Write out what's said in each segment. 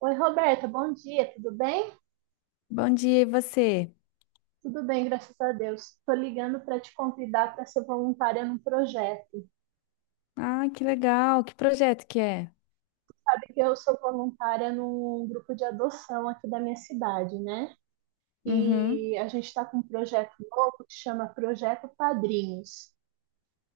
Oi, Roberta, bom dia, tudo bem? Bom dia, e você? Tudo bem, graças a Deus. Estou ligando para te convidar para ser voluntária num projeto. Ah, que legal. Que projeto que é? Sabe que eu sou voluntária num grupo de adoção aqui da minha cidade, né? E Uhum. a gente está com um projeto novo que chama Projeto Padrinhos.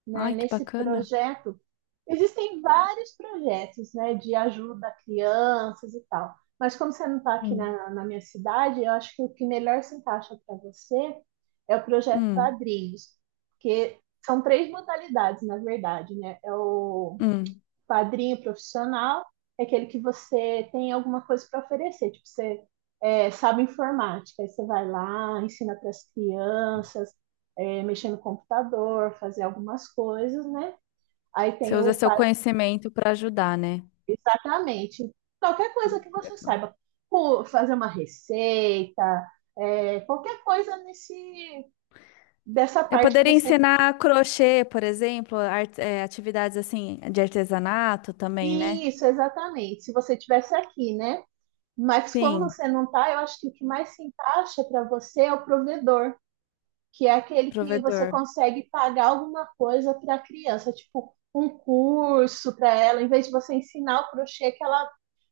Né, Ai, que nesse bacana. projeto, existem vários projetos, né, de ajuda a crianças e tal. Mas como você não está aqui Hum. na minha cidade, eu acho que o que melhor se encaixa para você é o projeto Hum. Padrinhos, porque são três modalidades, na verdade, né? É o Hum. padrinho profissional é aquele que você tem alguma coisa para oferecer, tipo, você sabe informática, aí você vai lá, ensina para as crianças, mexer no computador, fazer algumas coisas, né? Aí Você tem o. usa seu pa- conhecimento para ajudar, né? Exatamente. Qualquer coisa que você Legal. saiba. Pô, fazer uma receita, qualquer coisa nesse, dessa Eu parte que poderia você. ensinar crochê, por exemplo, atividades assim de artesanato também, né? Isso, exatamente. Se você tivesse aqui, né? Mas como Sim, você não está, eu acho que o que mais se encaixa para você é o provedor, que é aquele que você provedor. consegue pagar alguma coisa para a criança, tipo um curso para ela, em vez de você ensinar o crochê, que ela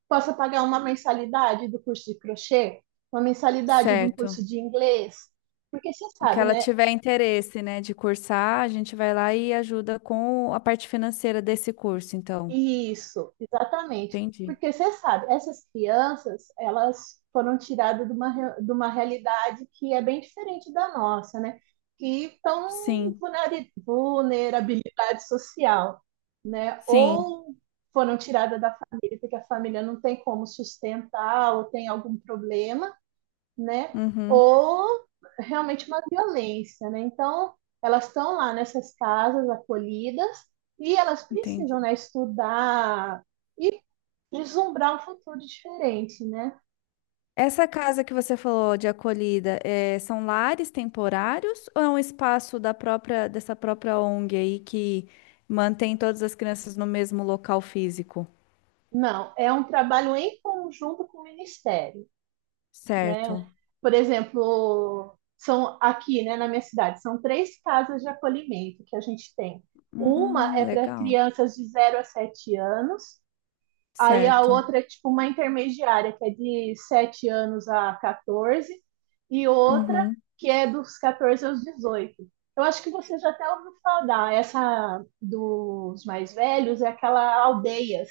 possa pagar uma mensalidade do curso de crochê, uma mensalidade de um curso Certo. de inglês. Porque você O que sabe, ela né? tiver interesse, né, de cursar, a gente vai lá e ajuda com a parte financeira desse curso, então. Isso, exatamente. Entendi. Porque você sabe, essas crianças, elas foram tiradas de uma realidade que é bem diferente da nossa, né? Que estão em Sim, vulnerabilidade social, né? sim. Ou foram tiradas da família, porque a família não tem como sustentar ou tem algum problema, né? Uhum. Ou realmente uma violência, né? Então, elas estão lá nessas casas acolhidas e elas Entendi. precisam, né, estudar e vislumbrar um futuro diferente, né? Essa casa que você falou de acolhida, são lares temporários ou é um espaço da própria dessa própria ONG aí que mantém todas as crianças no mesmo local físico? Não, é um trabalho em conjunto com o Ministério, né? Certo. Por exemplo, são aqui, né, na minha cidade, são três casas de acolhimento que a gente tem. Uma é para Legal. crianças de 0 a 7 anos. Aí a Certo. outra é tipo uma intermediária, que é de 7 anos a 14, e outra Uhum. que é dos 14 aos 18. Eu acho que você já até ouviu falar, essa dos mais velhos é aquela Aldeias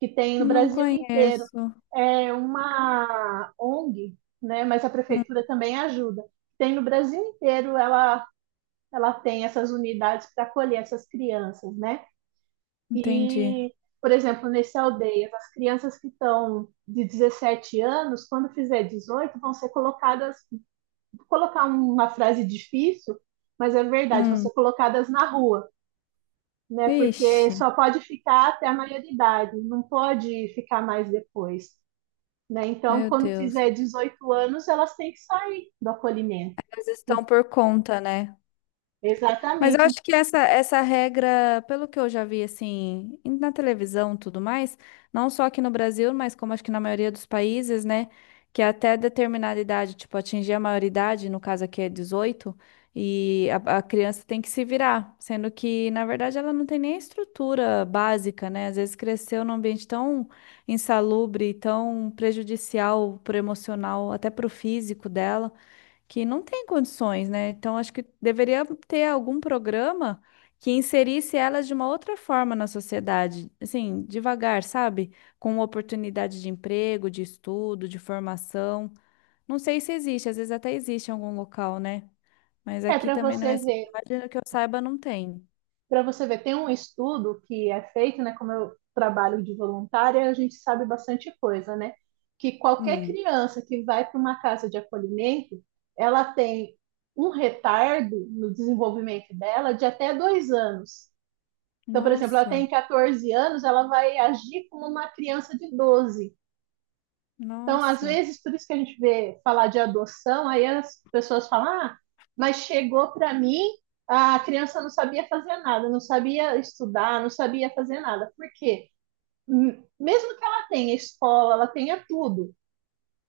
que tem no Não Brasil inteiro. conheço. É uma ONG, né? Mas a Hum, prefeitura também ajuda. Tem no Brasil inteiro, ela tem essas unidades para acolher essas crianças, né? entendi. E, por exemplo, nesse Aldeias, as crianças que estão de 17 anos, quando fizer 18, vão ser colocadas, vou colocar uma frase difícil, mas é verdade, vão Hum. ser colocadas na rua, né? Porque Ixi, só pode ficar até a maioridade, não pode ficar mais depois, né? Então, meu quando Deus. fizer 18 anos, elas têm que sair do acolhimento. Eles estão por conta, né? Mas eu Exatamente. acho que essa regra, pelo que eu já vi assim, na televisão e tudo mais, não só aqui no Brasil, mas como acho que na maioria dos países, né? Que até determinada idade, tipo, atingir a maioridade, no caso aqui é 18, e a criança tem que se virar, sendo que, na verdade, ela não tem nem estrutura básica, né? Às vezes cresceu num ambiente tão insalubre, tão prejudicial pro emocional, até pro físico dela que não tem condições, né? Então, acho que deveria ter algum programa que inserisse elas de uma outra forma na sociedade, assim, devagar, sabe? Com oportunidade de emprego, de estudo, de formação. Não sei se existe, às vezes até existe em algum local, né? Mas É aqui para também na minha você ver cidade, que eu saiba, não tem. Para você ver, tem um estudo que é feito, né? Como eu trabalho de voluntária, a gente sabe bastante coisa, né? Que qualquer Hum. criança que vai para uma casa de acolhimento, ela tem um retardo no desenvolvimento dela de até 2 anos. Então, por exemplo, ela Nossa, tem 14 anos, ela vai agir como uma criança de 12. Então, às nossa. vezes, por isso que a gente vê falar de adoção, aí as pessoas falam, ah, mas chegou para mim, a criança não sabia fazer nada, não sabia estudar, não sabia fazer nada. Por quê? Mesmo que ela tenha escola, ela tenha tudo,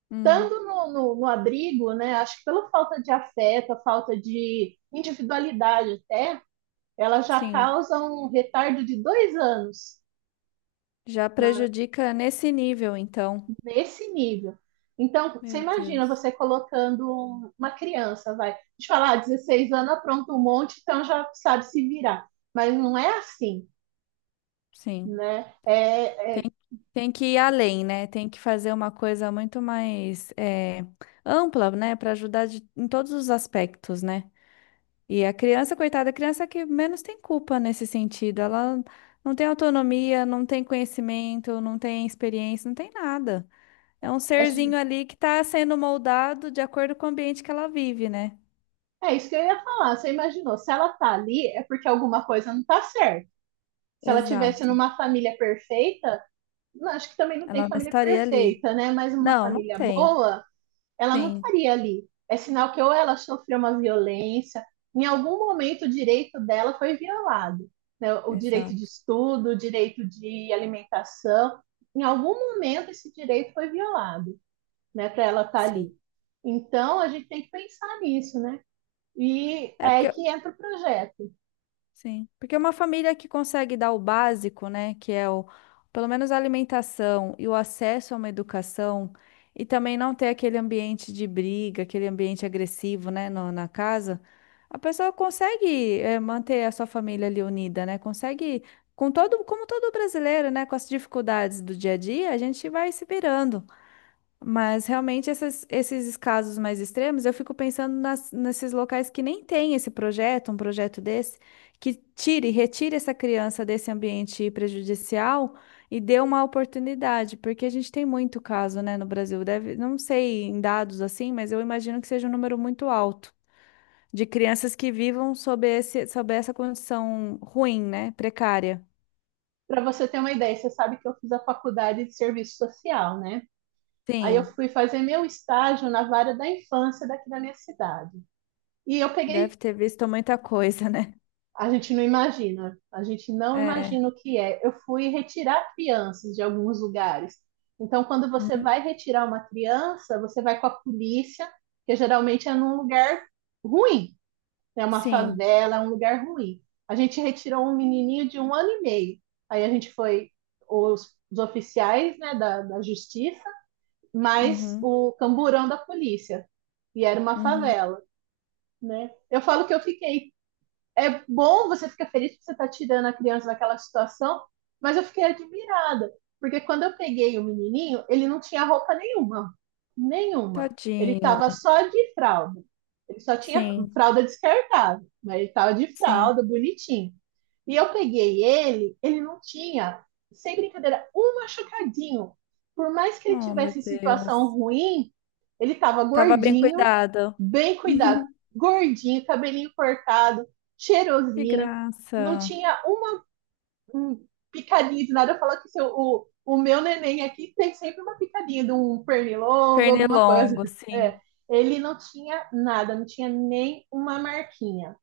Hum. estando no abrigo, né, acho que pela falta de afeto, a falta de individualidade até, ela já Sim, causa um retardo de 2 anos já prejudica nesse nível, então. nesse nível. Então, você Meu imagina Deus. você colocando uma criança, vai, de falar, 16 anos, apronta um monte, então já sabe se virar. Mas não é assim, Sim. né? Tem que ir além, né? Tem que fazer uma coisa muito mais ampla, né? Para ajudar em todos os aspectos, né? E a criança, coitada, a criança é que menos tem culpa nesse sentido. Ela não tem autonomia, não tem conhecimento, não tem experiência, não tem nada. É um é, serzinho ali que está sendo moldado de acordo com o ambiente que ela vive, né? é isso que eu ia falar. Você imaginou, se ela tá ali, é porque alguma coisa não tá certa. Se ela tivesse Exato. numa família perfeita, não, acho que também não tem Ela não família estaria ali. perfeita, né? Mas uma Não, não família tem. boa, ela não Sim, estaria ali. É sinal que ou ela sofreu uma violência, em algum momento o direito dela foi violado, né? O direito de exato. estudo, o direito de alimentação, em algum momento esse direito foi violado, né? Para ela estar Sim. ali. Então a gente tem que pensar nisso, né? E é É aí porque que entra o projeto. sim, porque uma família que consegue dar o básico, né, que é o, pelo menos a alimentação e o acesso a uma educação, e também não ter aquele ambiente de briga, aquele ambiente agressivo, né, na casa, a pessoa consegue, manter a sua família ali unida, né, consegue, com todo, como todo brasileiro, né, com as dificuldades do dia a dia, a gente vai se virando. Mas realmente esses casos mais extremos, eu fico pensando nesses locais que nem tem esse projeto, um projeto desse, que tire, retire essa criança desse ambiente prejudicial e dê uma oportunidade, porque a gente tem muito caso, né, no Brasil. Deve, não sei em dados assim, mas eu imagino que seja um número muito alto de crianças que vivam sob esse, sob essa condição ruim, né, precária. Para você ter uma ideia, você sabe que eu fiz a faculdade de serviço social, né? Aí eu Sim, fui fazer meu estágio na vara da infância daqui da minha cidade. E eu peguei deve ter visto muita coisa, né? A gente não imagina, a gente não É, imagina o que é. Eu fui retirar crianças de alguns lugares. Então, quando você hum, vai retirar uma criança, você vai com a polícia, que geralmente é num lugar ruim, é uma sim. favela, é um lugar ruim. A gente retirou um menininho de 1 ano e meio. Aí a gente foi os oficiais, né, da justiça, mais Uhum. o camburão da polícia. E era uma Uhum. favela, né? Eu falo que eu fiquei É bom, você fica feliz porque você está tirando a criança daquela situação, mas eu fiquei admirada, porque quando eu peguei o menininho, ele não tinha roupa nenhuma, nenhuma. Ele Tadinho. estava só de fralda. Ele só tinha Sim, fralda descartável, mas ele estava de sim. fralda, bonitinho. E eu peguei ele, ele não tinha, sem brincadeira, um machucadinho. Por mais que ele Oh, meu tivesse situação Deus. ruim, ele estava Tava bem gordinho, cuidado. bem cuidado, gordinho, cabelinho cortado, Que cheirosinho, não graça. tinha uma picadinha de nada. Eu falo que o meu neném aqui tem sempre uma picadinha de um pernilongo, alguma coisa. Pernilongo, É, sim. ele não tinha nada, não tinha nem uma marquinha.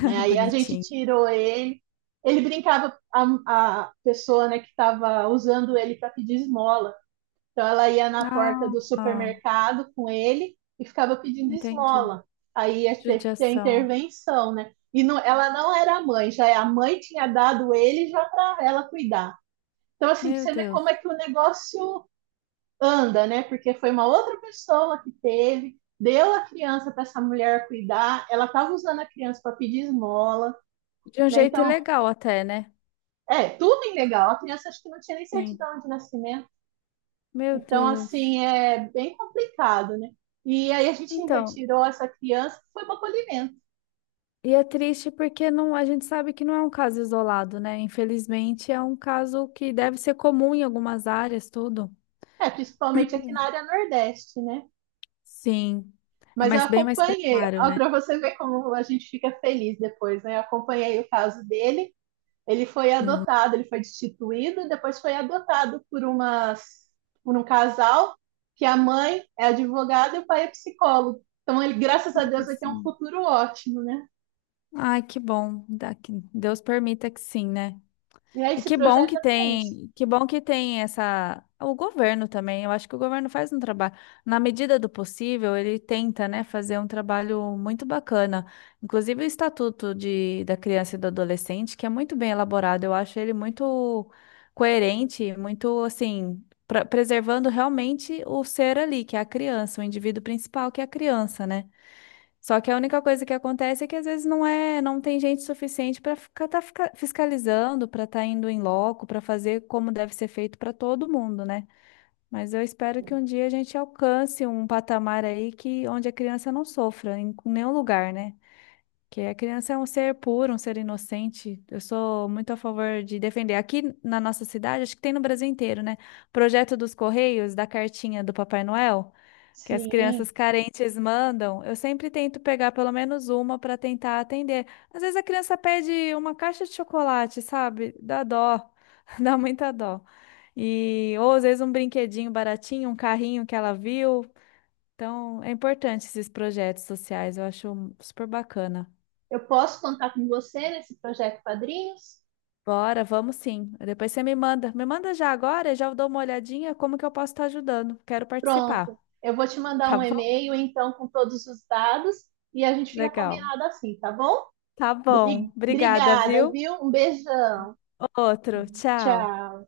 Né? Aí a gente Bonitinho. tirou ele, ele brincava, a pessoa né, que estava usando ele para pedir esmola. Então ela ia na porta Ah, do ah, supermercado com ele e ficava pedindo entendi. esmola. Aí ia ter que ter Judiação. intervenção, né? E não, ela não era a mãe, já é, a mãe tinha dado ele já para ela cuidar. Então, assim, pra Meu você ver como Deus. é que o negócio anda, né? Porque foi uma outra pessoa que teve, deu a criança para essa mulher cuidar, ela estava usando a criança para pedir esmola, De um né? jeito Então, legal até, né? Tudo ilegal. A criança acho que não tinha nem Sim. certidão de nascimento. Meu Então, Deus. assim, é bem complicado, né? E aí a gente Então, retirou essa criança, foi para acolhimento. e é triste porque não, a gente sabe que não é um caso isolado, né? Infelizmente, é um caso que deve ser comum em algumas áreas, tudo. É, principalmente aqui na área Nordeste, né? Sim. É Mas eu mais bem mais acompanhei, precário, né? para você ver como a gente fica feliz depois, né? Eu acompanhei o caso dele, ele foi Uhum. adotado, ele foi destituído, depois foi adotado por um casal que a mãe é advogada e o pai é psicólogo. Então ele, graças a Deus, Olha vai ter só. um futuro ótimo, né? Ai, que bom. Deus permita que sim, né? E aí E esse que bom projeto que é para isso. tem, que bom que tem essa, o governo também. Eu acho que o governo faz um trabalho, na medida do possível, ele tenta, né, fazer um trabalho muito bacana. Inclusive o Estatuto de, da Criança e do Adolescente, que é muito bem elaborado. Eu acho ele muito coerente, muito assim, preservando realmente o ser ali, que é a criança, o indivíduo principal, que é a criança, né? Só que a única coisa que acontece é que às vezes não é, não tem gente suficiente para ficar fiscalizando, para estar indo em loco, para fazer como deve ser feito para todo mundo, né? Mas eu espero que um dia a gente alcance um patamar aí que onde a criança não sofra em nenhum lugar, né? Que a criança é um ser puro, um ser inocente. Eu sou muito a favor de defender. Aqui na nossa cidade, acho que tem no Brasil inteiro, né? Projeto dos Correios, da cartinha do Papai Noel, que as Sim. crianças carentes mandam. Eu sempre tento pegar pelo menos uma para tentar atender. Às vezes a criança pede uma caixa de chocolate, sabe? Dá dó, dá muita dó. E, ou às vezes um brinquedinho baratinho, um carrinho que ela viu. Então, é importante esses projetos sociais, eu acho super bacana. Eu posso contar com você nesse projeto Padrinhos? Bora, vamos sim. Depois você me manda. Me manda já agora, já eu dou uma olhadinha como que eu posso estar ajudando. Quero Pronto, participar, eu vou te mandar tá um bom? e-mail, então, com todos os dados e a gente fica Legal. combinado assim, tá bom? Tá bom. Bri- Obrigada, Obrigada, viu? viu? Um beijão. Outro. Tchau. Tchau.